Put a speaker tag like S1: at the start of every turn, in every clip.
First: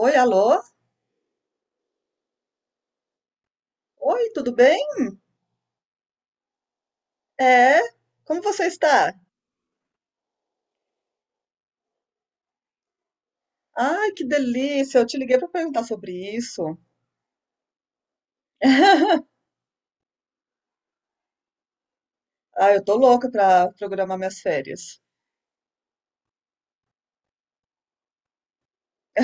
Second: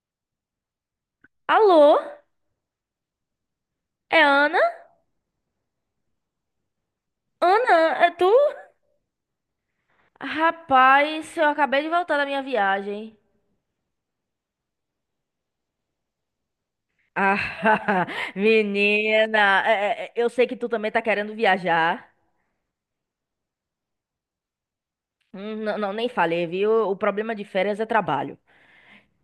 S1: Oi, alô?
S2: Alô? É
S1: Oi, tudo
S2: Ana?
S1: bem?
S2: Ana,
S1: É,
S2: é tu?
S1: como você está?
S2: Rapaz, eu acabei de voltar da minha viagem.
S1: Ai, que delícia! Eu te liguei para perguntar sobre isso.
S2: Ah, menina, eu sei que tu também tá querendo viajar.
S1: Ah, eu tô louca para programar minhas férias.
S2: Hum. Não, não, nem falei, viu? O problema de férias é trabalho.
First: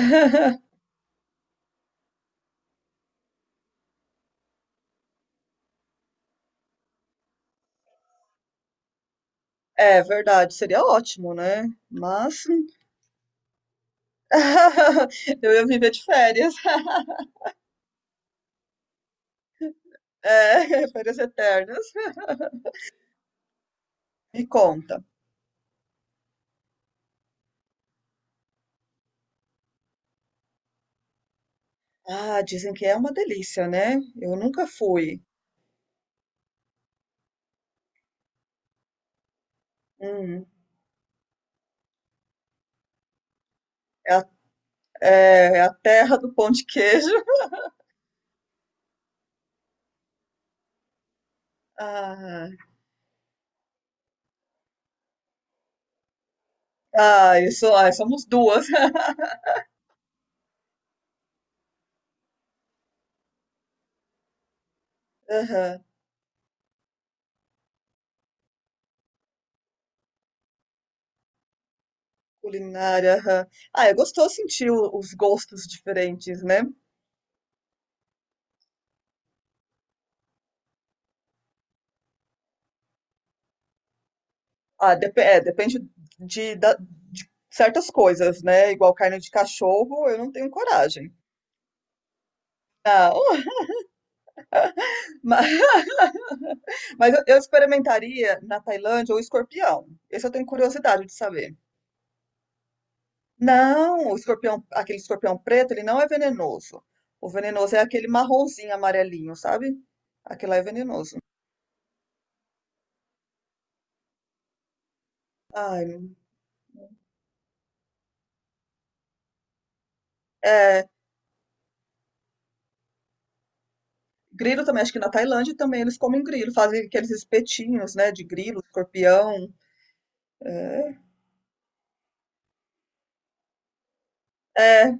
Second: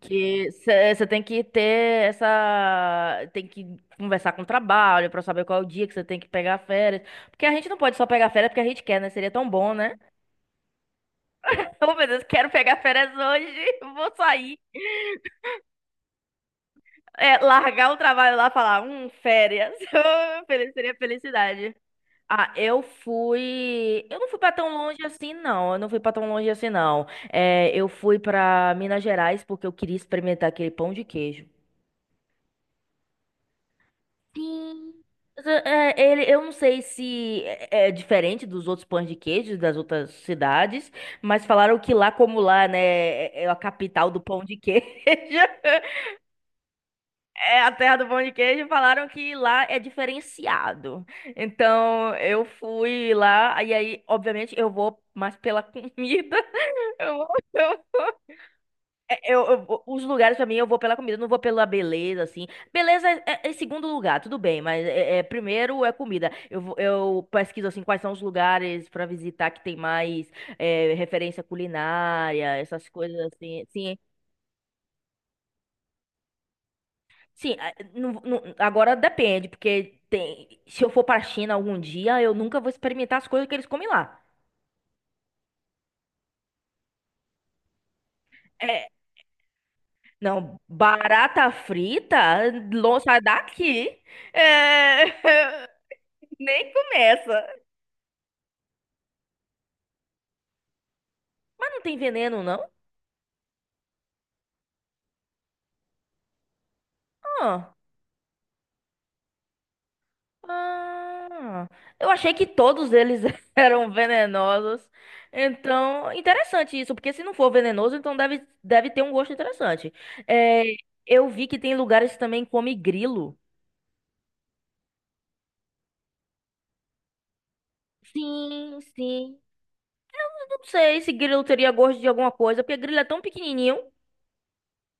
S2: Que você tem que ter essa. Tem que conversar com o trabalho pra saber qual é o dia que você tem que pegar férias. Porque a gente não pode só pegar férias porque a gente quer, né? Seria tão bom, né?
S1: É verdade, seria ótimo, né?
S2: Oh, meu Deus,
S1: Mas
S2: quero pegar férias hoje, vou sair.
S1: eu ia viver de férias.
S2: É, largar o trabalho lá e falar, férias.
S1: É,
S2: Seria
S1: férias
S2: felicidade.
S1: eternas.
S2: Ah, eu fui. Eu não fui
S1: Me
S2: pra tão longe
S1: conta.
S2: assim, não. Eu não fui pra tão longe assim, não. É, eu fui pra Minas Gerais porque eu queria experimentar aquele pão de queijo.
S1: Ah, dizem que é uma delícia, né? Eu nunca
S2: Sim.
S1: fui.
S2: Mas, é, ele, eu não sei se é diferente dos outros pães de queijo das outras
S1: Hum,
S2: cidades, mas falaram que lá, como lá, né, é a capital
S1: é
S2: do
S1: a,
S2: pão de queijo.
S1: é é a terra do pão de queijo.
S2: É a terra do pão de queijo, falaram que lá é diferenciado. Então, eu
S1: Ah,
S2: fui lá, e aí, obviamente, eu vou mais pela comida. Eu, vou-
S1: ah, isso,
S2: eu,
S1: ah,
S2: vou-
S1: somos duas.
S2: é, eu vou- Os lugares, pra mim, eu vou pela comida, eu não vou pela beleza, assim. Beleza é, é segundo lugar, tudo bem, mas é, primeiro
S1: Aham,
S2: é comida. Eu pesquiso, assim, quais são os lugares pra visitar que tem mais referência culinária, essas
S1: culinária,
S2: coisas
S1: aham.
S2: assim.
S1: Ah, é
S2: Sim.
S1: gostoso sentir os gostos diferentes, né?
S2: Sim, agora depende, porque tem, se eu for para a China algum dia, eu nunca vou experimentar as coisas que eles comem lá.
S1: Ah, é, depende de, de certas coisas, né?
S2: É,
S1: Igual carne de cachorro, eu não tenho
S2: não,
S1: coragem.
S2: barata frita,
S1: Ah,
S2: sai daqui. É,
S1: ma-
S2: nem
S1: mas, eu
S2: começa.
S1: experimentaria na Tailândia o escorpião. Esse eu tenho curiosidade de saber.
S2: Mas não tem veneno, não?
S1: Não, o escorpião, aquele escorpião preto, ele não é venenoso. O
S2: Ah,
S1: venenoso é aquele marronzinho, amarelinho, sabe? Aquele lá é venenoso.
S2: ah, eu achei que todos eles eram venenosos. Então,
S1: Ai,
S2: interessante isso, porque se não for venenoso, então deve, deve ter um gosto interessante. É,
S1: é.
S2: eu vi que tem lugares que também come grilo.
S1: Grilo também, acho que na Tailândia também eles comem grilo, fazem aqueles espetinhos, né, de grilo,
S2: Sim, sim.
S1: escorpião.
S2: Não sei se grilo teria gosto de alguma coisa, porque grilo é tão pequenininho.
S1: É,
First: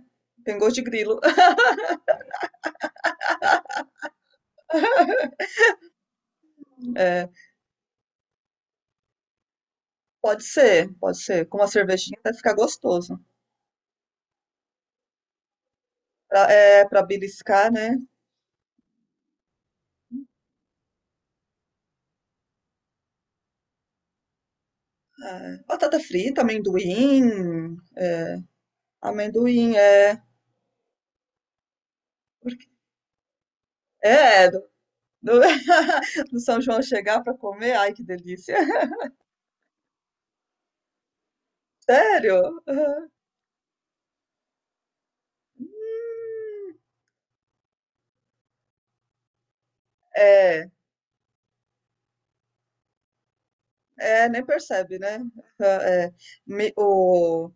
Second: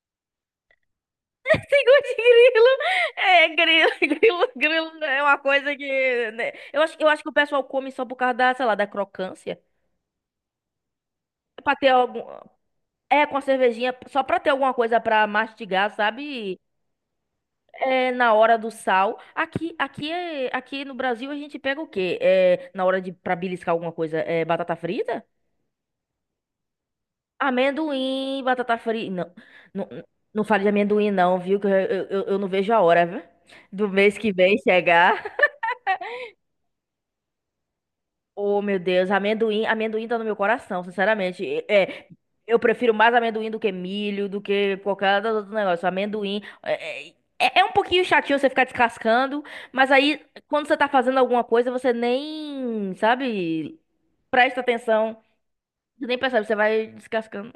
S1: tem gosto de grilo.
S2: Sem gosto de grilo. É, grilo, grilo é uma coisa que, né? Eu acho que
S1: É,
S2: o pessoal come só por causa da, sei lá, da crocância.
S1: pode ser, pode ser. Com
S2: É,
S1: uma
S2: pra ter
S1: cervejinha
S2: algum...
S1: vai ficar gostoso.
S2: É, com a cervejinha, só pra ter alguma coisa pra mastigar,
S1: Pra,
S2: sabe?
S1: é, pra beliscar, né?
S2: É, na hora do sal. Aqui no Brasil a gente pega o quê? É, na hora de, pra beliscar alguma coisa, é batata frita?
S1: É, batata frita, amendoim.
S2: Amendoim, batata frita. Não,
S1: Amendoim,
S2: não,
S1: é.
S2: não fale de amendoim, não, viu? Que eu não vejo a hora, viu? Do mês que
S1: É,
S2: vem chegar.
S1: do- do São João chegar pra comer, ai que delícia.
S2: Oh, meu Deus, amendoim tá no meu coração, sinceramente. É,
S1: Sério?
S2: eu prefiro
S1: Aham.
S2: mais amendoim do que milho, do que qualquer outro negócio. Amendoim é, é, é um pouquinho chatinho você ficar descascando, mas aí quando
S1: É,
S2: você tá fazendo alguma coisa, você nem, sabe,
S1: é, nem
S2: presta
S1: percebe,
S2: atenção.
S1: né? Aham,
S2: Você
S1: é,
S2: nem percebe, você
S1: mi-
S2: vai
S1: o,
S2: descascando.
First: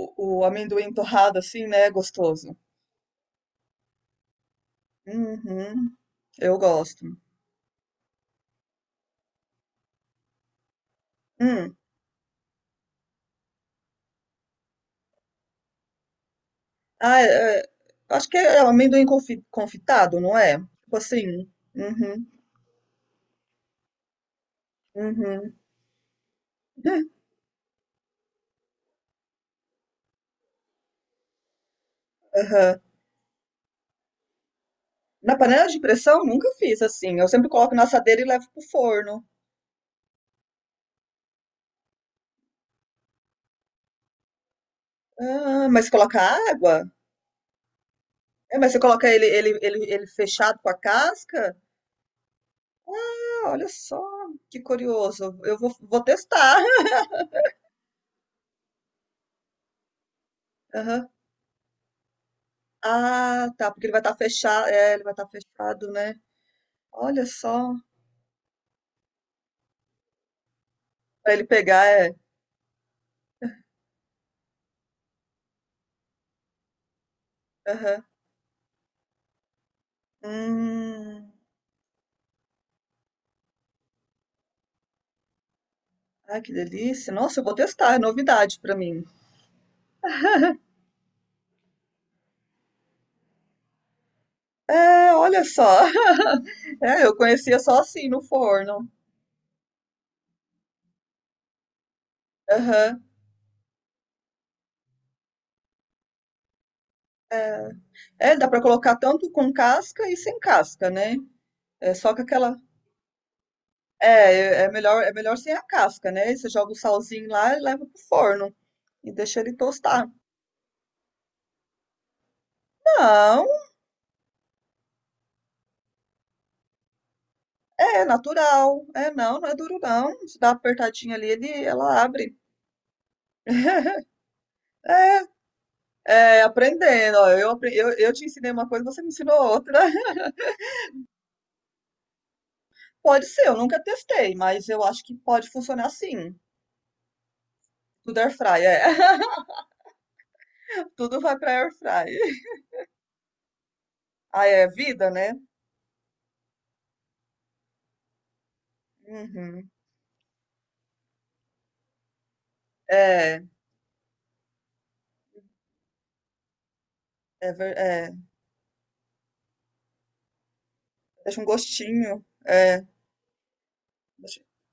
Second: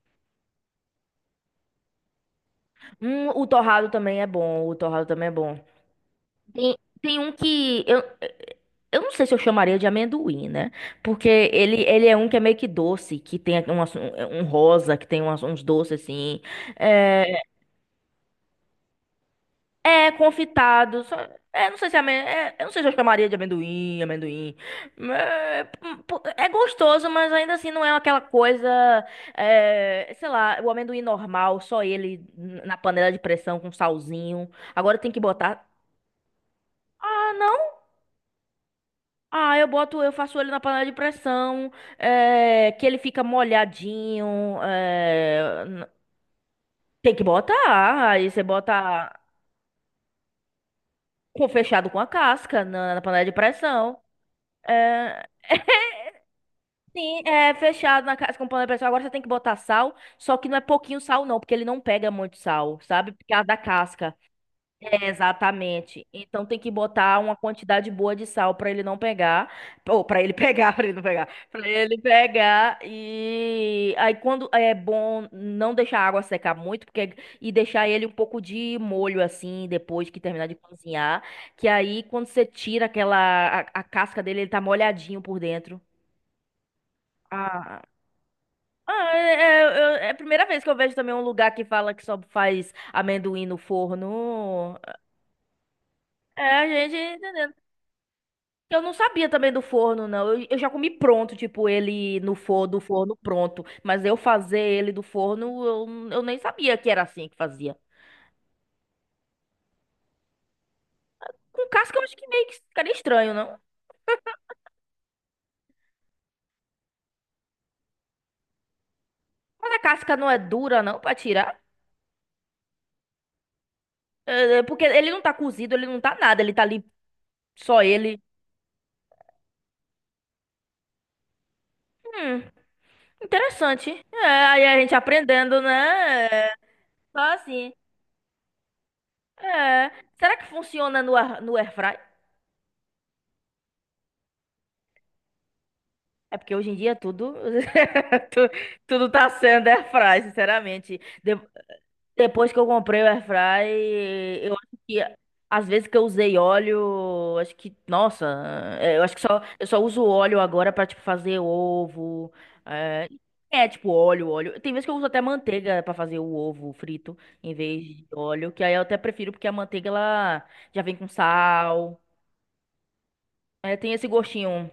S1: o amendoim torrado assim, né? Gostoso.
S2: O torrado também é bom.
S1: Uhum, eu gosto.
S2: Tem um que eu não sei se eu chamaria de amendoim, né? Porque
S1: Hum.
S2: ele é um que é meio que doce, que tem um rosa, que tem uns doces assim.
S1: Ah,
S2: É,
S1: é, é, acho que é amendoim
S2: é
S1: confitado, não é? Tipo
S2: confitado.
S1: assim.
S2: É, não sei se
S1: Uhum,
S2: eu não sei se eu chamaria de amendoim.
S1: uhum.
S2: É, pô, é gostoso, mas ainda assim não é aquela coisa. É, sei lá, o amendoim normal, só ele na
S1: Aham.
S2: panela de pressão com salzinho. Agora tem que
S1: Na panela
S2: botar.
S1: de pressão, nunca fiz assim. Eu
S2: Ah
S1: sempre
S2: não
S1: coloco na assadeira e levo pro forno.
S2: Ah, eu boto, eu faço ele na panela de pressão, é, que ele fica molhadinho.
S1: Ah,
S2: É,
S1: mas coloca água?
S2: tem que botar. Aí você
S1: É, mas você coloca
S2: bota
S1: ele fechado com a
S2: com
S1: casca?
S2: fechado com a casca na panela de
S1: Ah, olha só,
S2: pressão.
S1: que
S2: É,
S1: curioso. Vou testar.
S2: sim, é fechado na casca com panela de pressão. Agora você tem que botar sal, só que não é pouquinho
S1: Aham.
S2: sal, não, porque ele não pega muito sal, sabe? Por causa
S1: Ah,
S2: da
S1: tá, porque ele vai estar
S2: casca.
S1: fechado. É, ele vai estar fechado,
S2: Exatamente.
S1: né?
S2: Então tem que botar
S1: Olha
S2: uma
S1: só,
S2: quantidade boa de sal para ele não pegar, ou para ele pegar, para ele não pegar,
S1: pra ele
S2: para
S1: pegar
S2: ele
S1: é.
S2: pegar e aí quando é bom não deixar a água secar muito, porque e deixar
S1: Aham.
S2: ele um pouco de molho assim depois que terminar de cozinhar,
S1: Hum.
S2: que aí quando você tira aquela a casca dele, ele tá molhadinho por dentro.
S1: Ai, que delícia. Nossa, eu vou
S2: Ah,
S1: testar, é novidade pra mim.
S2: ah, é, é a primeira vez que eu vejo também um lugar que fala que só faz amendoim no forno.
S1: É, olha só.
S2: É, a gente
S1: É, eu conhecia
S2: entendeu.
S1: só assim no
S2: Eu
S1: forno.
S2: não sabia também do forno, não. Eu já comi pronto, tipo, ele no forno, do
S1: Aham.
S2: forno pronto. Mas eu fazer ele do forno, eu nem sabia que era assim que
S1: É,
S2: fazia.
S1: é. Dá pra colocar tanto com casca e sem casca, né?
S2: Com
S1: É
S2: casca eu acho
S1: só com
S2: que meio que
S1: aquela.
S2: ficaria estranho, não?
S1: É, é melhor sem a casca, né? Você joga o salzinho lá e leva pro forno e deixa ele
S2: Mas a
S1: tostar.
S2: casca não é dura, não, pra tirar?
S1: Não,
S2: É, porque ele não tá cozido, ele não tá nada, ele tá ali só
S1: é
S2: ele.
S1: natural. É, não, não é duro não. Se dá uma apertadinha ali, ela abre.
S2: Hum, interessante. É, aí a gente aprendendo, né?
S1: É,
S2: É,
S1: aprendendo,
S2: só
S1: ó,
S2: assim.
S1: eu te ensinei uma coisa, você me ensinou outra.
S2: É. Será que funciona no airfry?
S1: Pode ser, eu nunca testei, mas eu acho que pode funcionar sim.
S2: É porque hoje em dia tudo,
S1: Tudo air
S2: tu-
S1: fry, é.
S2: tudo tá sendo airfry, sinceramente.
S1: Tudo vai pra air fry.
S2: Depois que eu comprei o airfry,
S1: Ah,
S2: eu
S1: é
S2: acho
S1: vida,
S2: que
S1: né?
S2: às vezes que eu usei óleo, acho que, nossa, é, eu acho que
S1: Uhum.
S2: só uso óleo agora pra tipo fazer ovo, é,
S1: É,
S2: é, tipo óleo. Tem vezes que eu uso até manteiga pra fazer o ovo frito
S1: é,
S2: em vez de
S1: é,
S2: óleo, que aí eu até prefiro porque a manteiga ela já vem com
S1: deixa um
S2: sal,
S1: gostinho. É,
S2: é, tem esse
S1: deixa-
S2: gostinho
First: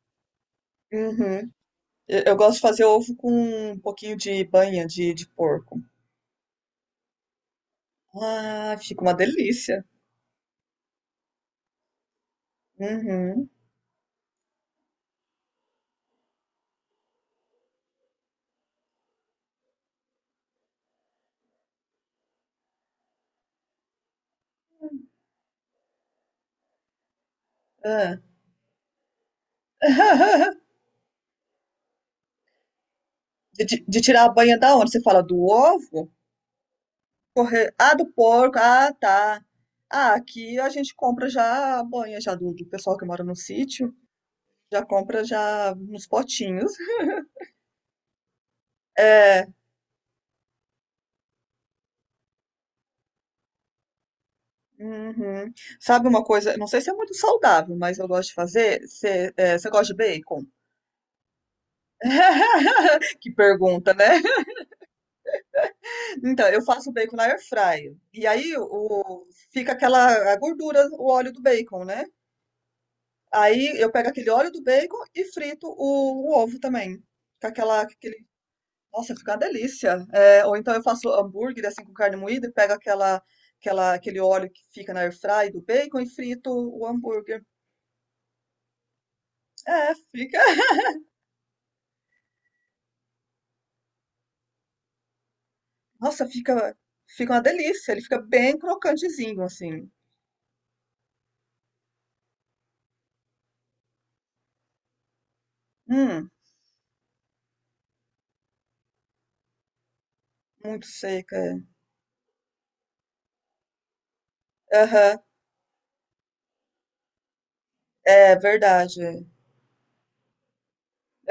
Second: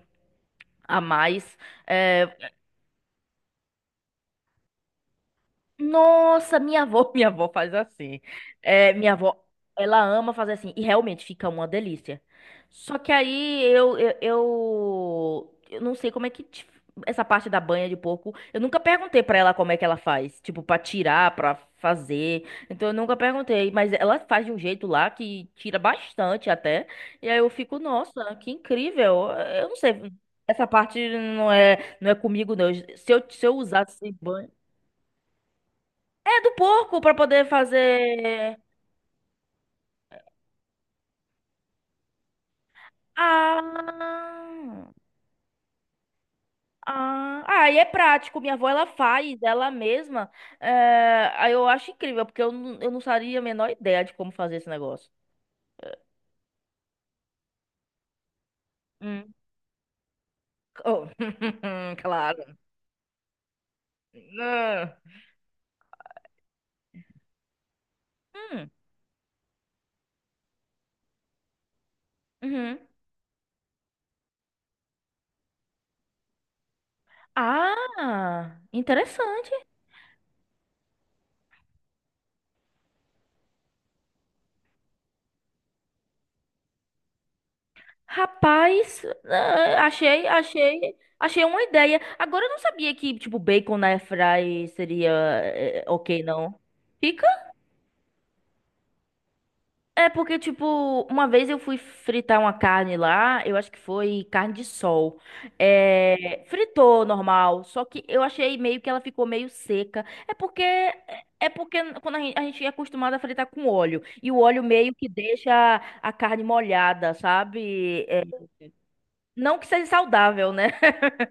S2: a
S1: uhum.
S2: mais.
S1: Eu,
S2: É,
S1: eu gosto de fazer ovo com um pouquinho de banha de porco.
S2: nossa, minha avó, minha avó faz assim.
S1: Ah,
S2: É,
S1: fica
S2: minha
S1: uma
S2: avó,
S1: delícia.
S2: ela ama fazer assim e realmente fica uma delícia. Só que
S1: Uhum.
S2: aí eu não sei como é que essa parte da banha de porco, eu nunca perguntei pra ela como é que ela faz, tipo pra tirar, pra fazer. Então eu nunca perguntei, mas ela faz de um jeito lá que tira bastante até. E aí eu fico,
S1: É.
S2: nossa, que incrível. Eu não sei, essa parte não é comigo não. Se eu
S1: De
S2: usasse
S1: tirar a
S2: banho
S1: banha da onde? Você fala do ovo?
S2: é do porco pra poder
S1: Corre... Ah, do porco.
S2: fazer.
S1: Ah, tá. Ah, aqui a gente compra já a banha já do pessoal que mora no sítio.
S2: Ah,
S1: Já compra já nos potinhos.
S2: ah, e é prático. Minha avó ela faz
S1: É.
S2: ela mesma. É, aí eu acho incrível, porque eu não faria a menor ideia de como fazer esse negócio.
S1: Uhum. Sabe uma coisa? Não sei se é muito saudável, mas eu gosto de fazer. Você
S2: Hum.
S1: é, você gosta de bacon?
S2: Oh, claro.
S1: Que pergunta, né?
S2: Ah.
S1: Então, eu faço bacon na air fryer. E aí
S2: Hum,
S1: o, fica aquela a gordura, o óleo do bacon, né?
S2: uhum.
S1: Aí eu pego aquele óleo do bacon e frito o ovo também. Com aquela, aquele
S2: Ah,
S1: Nossa, fica uma
S2: interessante.
S1: delícia. É, ou então eu faço hambúrguer assim com carne moída e pego aquele óleo que fica na airfry do bacon e frito o hambúrguer.
S2: Rapaz, ah,
S1: É, fica.
S2: achei uma ideia. Agora eu não sabia que, tipo, bacon na airfry seria eh, ok,
S1: Nossa,
S2: não.
S1: fica uma delícia. Ele fica bem crocantezinho assim.
S2: É porque, tipo, uma vez eu fui fritar uma carne lá, eu acho que foi carne de sol.
S1: Hum,
S2: É, fritou normal, só que eu achei meio que ela ficou meio seca.
S1: muito
S2: É
S1: seca.
S2: porque quando a gente é acostumado a fritar com óleo, e o óleo meio que
S1: Aham,
S2: deixa a carne molhada, sabe? É,
S1: é verdade.
S2: não que seja saudável, né?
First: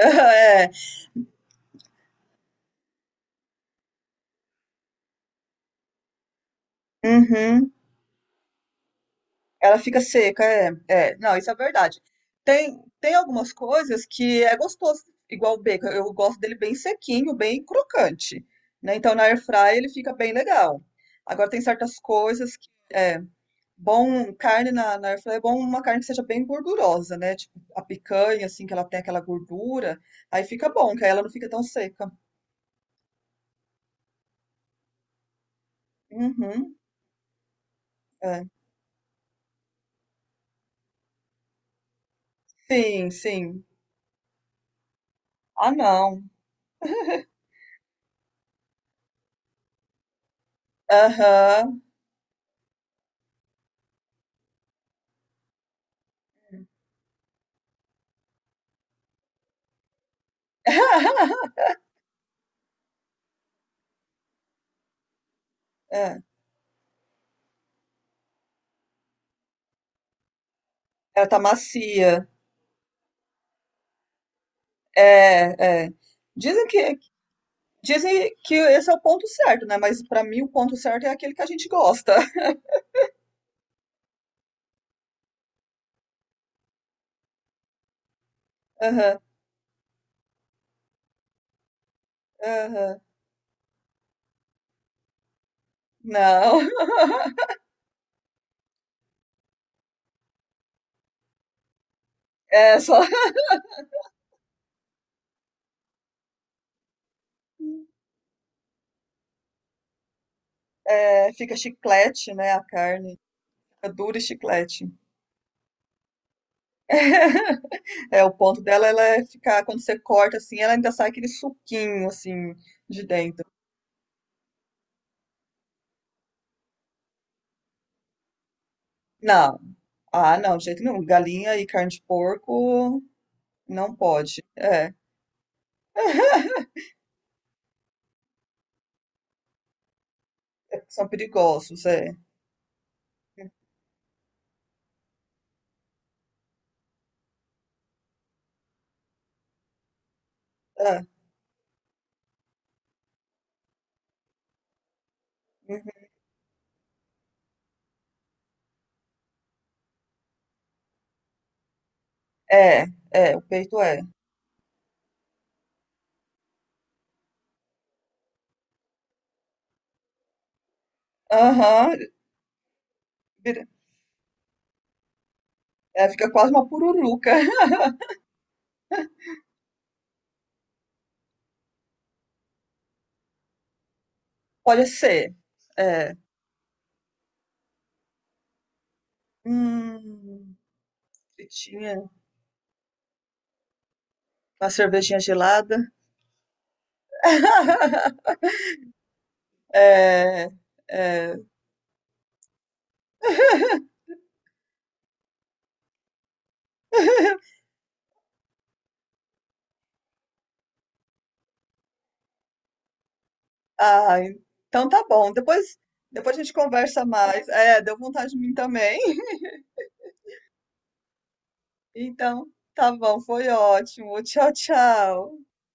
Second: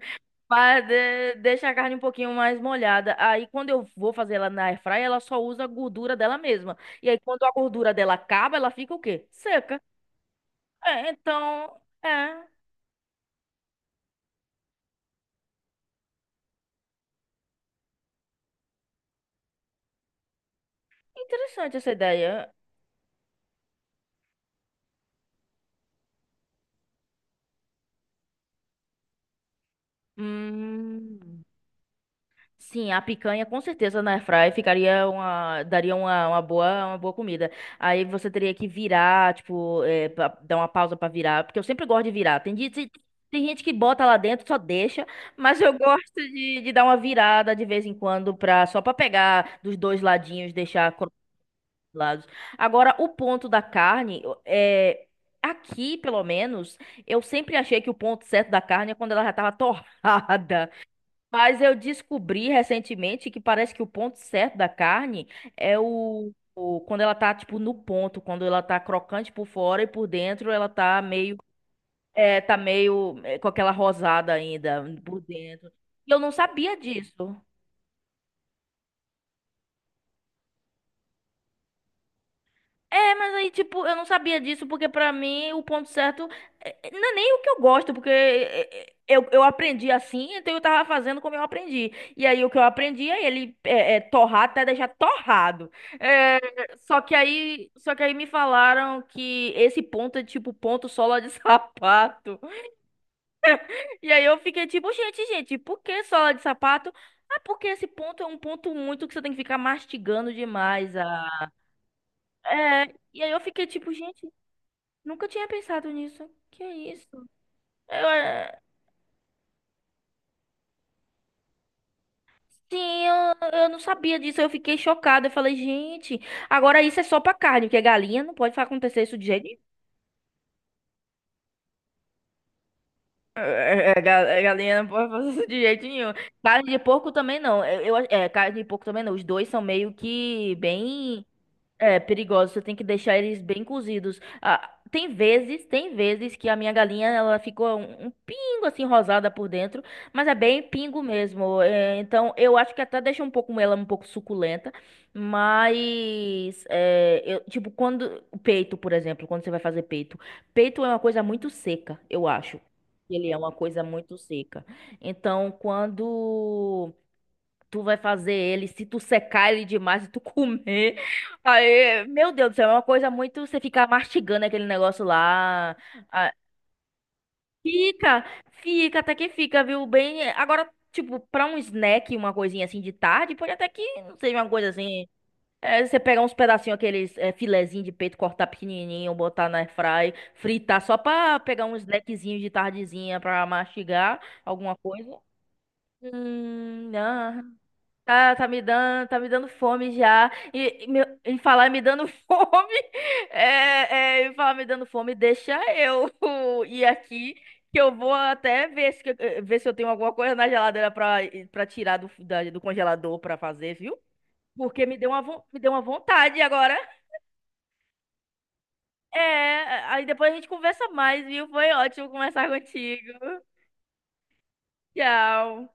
S1: Aham, é.
S2: Mas deixa a carne um pouquinho mais molhada. Aí quando eu vou fazer ela na airfryer, ela só usa a gordura dela mesma. E aí quando a
S1: Uhum.
S2: gordura dela acaba, ela fica o quê?
S1: Ela
S2: Seca.
S1: fica seca, é,
S2: É,
S1: é. Não, isso é
S2: então,
S1: verdade.
S2: é
S1: Tem, tem algumas coisas que é gostoso, igual o bacon. Eu gosto dele bem sequinho, bem crocante, né? Então na air fry ele fica bem legal. Agora tem
S2: interessante essa
S1: certas
S2: ideia.
S1: coisas que é bom. Carne na, na air fry é bom uma carne que seja bem gordurosa, né? Tipo a picanha assim que ela tem aquela gordura, aí fica bom, que aí ela não
S2: Hum.
S1: fica tão seca.
S2: Sim, a picanha com certeza na airfryer ficaria daria
S1: Uhum,
S2: uma boa comida. Aí você
S1: é.
S2: teria que virar, tipo, é, dar uma pausa pra virar, porque eu sempre gosto de virar.
S1: Sim,
S2: Tem gente
S1: sim.
S2: que bota lá dentro, só deixa, mas
S1: Ah,
S2: eu gosto
S1: não.
S2: de dar uma virada de vez em quando pra, só pra pegar dos dois ladinhos,
S1: Aham.
S2: lados. Agora, o ponto da carne é aqui, pelo menos, eu sempre achei que o ponto certo da carne é quando ela já tava torrada. Mas eu descobri recentemente que parece que o ponto certo da carne é
S1: É,
S2: quando ela tá tipo no ponto, quando ela tá crocante por fora e por dentro ela
S1: ela tá macia.
S2: tá meio é, com aquela rosada ainda por dentro.
S1: É, é.
S2: E eu não
S1: Dizem
S2: sabia
S1: que
S2: disso.
S1: dizem que esse é o ponto certo, né? Mas pra mim o ponto certo é aquele que a gente gosta.
S2: É, mas aí, tipo, eu não sabia disso, porque pra mim o ponto certo não é nem o que eu gosto, porque
S1: Aham,
S2: eu aprendi assim, então eu tava fazendo como eu aprendi. E aí o que eu
S1: aham.
S2: aprendi é ele é torrar até deixar torrado. É,
S1: Não.
S2: só que aí me falaram que esse ponto é tipo ponto sola de sapato.
S1: É só
S2: E aí eu fiquei tipo, gente, por que sola de sapato? Ah, porque esse ponto é um ponto muito que você tem que ficar mastigando demais.
S1: é,
S2: Ah.
S1: fica chiclete, né? A
S2: É,
S1: carne
S2: e aí eu fiquei tipo,
S1: fica dura e
S2: gente.
S1: chiclete.
S2: Nunca tinha pensado nisso. Que é isso? Eu,
S1: É, o
S2: é,
S1: ponto dela ela é ficar quando você corta assim, ela ainda sai aquele suquinho assim de dentro.
S2: eu não sabia disso. Eu fiquei chocada. Eu falei, gente, agora isso é só pra carne, porque galinha não pode acontecer isso de jeito
S1: Não.
S2: nenhum.
S1: Ah, não, de jeito nenhum. Galinha e carne de porco não pode.
S2: Galinha não
S1: É.
S2: pode fazer isso de jeito nenhum. Carne de porco também não. Carne de porco também não. Os dois são meio que
S1: São
S2: bem.
S1: perigosos,
S2: É
S1: é.
S2: perigoso, você tem que deixar eles bem cozidos. Ah, tem vezes que a minha galinha ela ficou um, um pingo assim rosada por dentro, mas é bem pingo
S1: É,
S2: mesmo. É, então eu acho que até deixa um pouco ela um pouco suculenta,
S1: uhum.
S2: mas é, tipo quando o peito, por exemplo, quando você vai fazer peito, peito é uma coisa muito seca, eu acho.
S1: É,
S2: Ele
S1: é,
S2: é
S1: o
S2: uma
S1: peito
S2: coisa
S1: é.
S2: muito seca. Então quando tu vai fazer ele, se tu secar ele demais, se tu comer.
S1: Aham,
S2: Aí, meu Deus do céu, é uma coisa muito. Você
S1: vira-
S2: ficar mastigando aquele negócio lá.
S1: é, fica
S2: Ah,
S1: quase uma pururuca.
S2: fica, fica, até que fica, viu? Bem. Agora, tipo, pra um snack, uma coisinha assim de tarde, pode até que não seja uma coisa
S1: Pode
S2: assim.
S1: ser.
S2: É, você
S1: É.
S2: pegar uns pedacinhos, aqueles é, filezinho de peito, cortar pequenininho, botar na airfry,
S1: Hum,
S2: fritar, só pra pegar um
S1: fritinha,
S2: snackzinho de tardezinha pra mastigar
S1: uma
S2: alguma coisa.
S1: cervejinha gelada.
S2: Não. Tá me dando fome já.
S1: É,
S2: E me- em
S1: é.
S2: falar me dando em falar me dando fome, deixa eu ir aqui, que eu vou até ver se, ver se eu tenho alguma coisa na geladeira pra, pra tirar do congelador pra fazer, viu?
S1: Ah,
S2: Porque
S1: então
S2: me
S1: tá
S2: deu uma,
S1: bom.
S2: me deu
S1: Depois,
S2: uma
S1: depois
S2: vontade
S1: a gente
S2: agora.
S1: conversa mais. É, deu vontade de mim também.
S2: É, aí depois a gente conversa mais, viu? Foi ótimo conversar
S1: Então, tá
S2: contigo.
S1: bom, foi ótimo. Tchau, tchau.
S2: Tchau.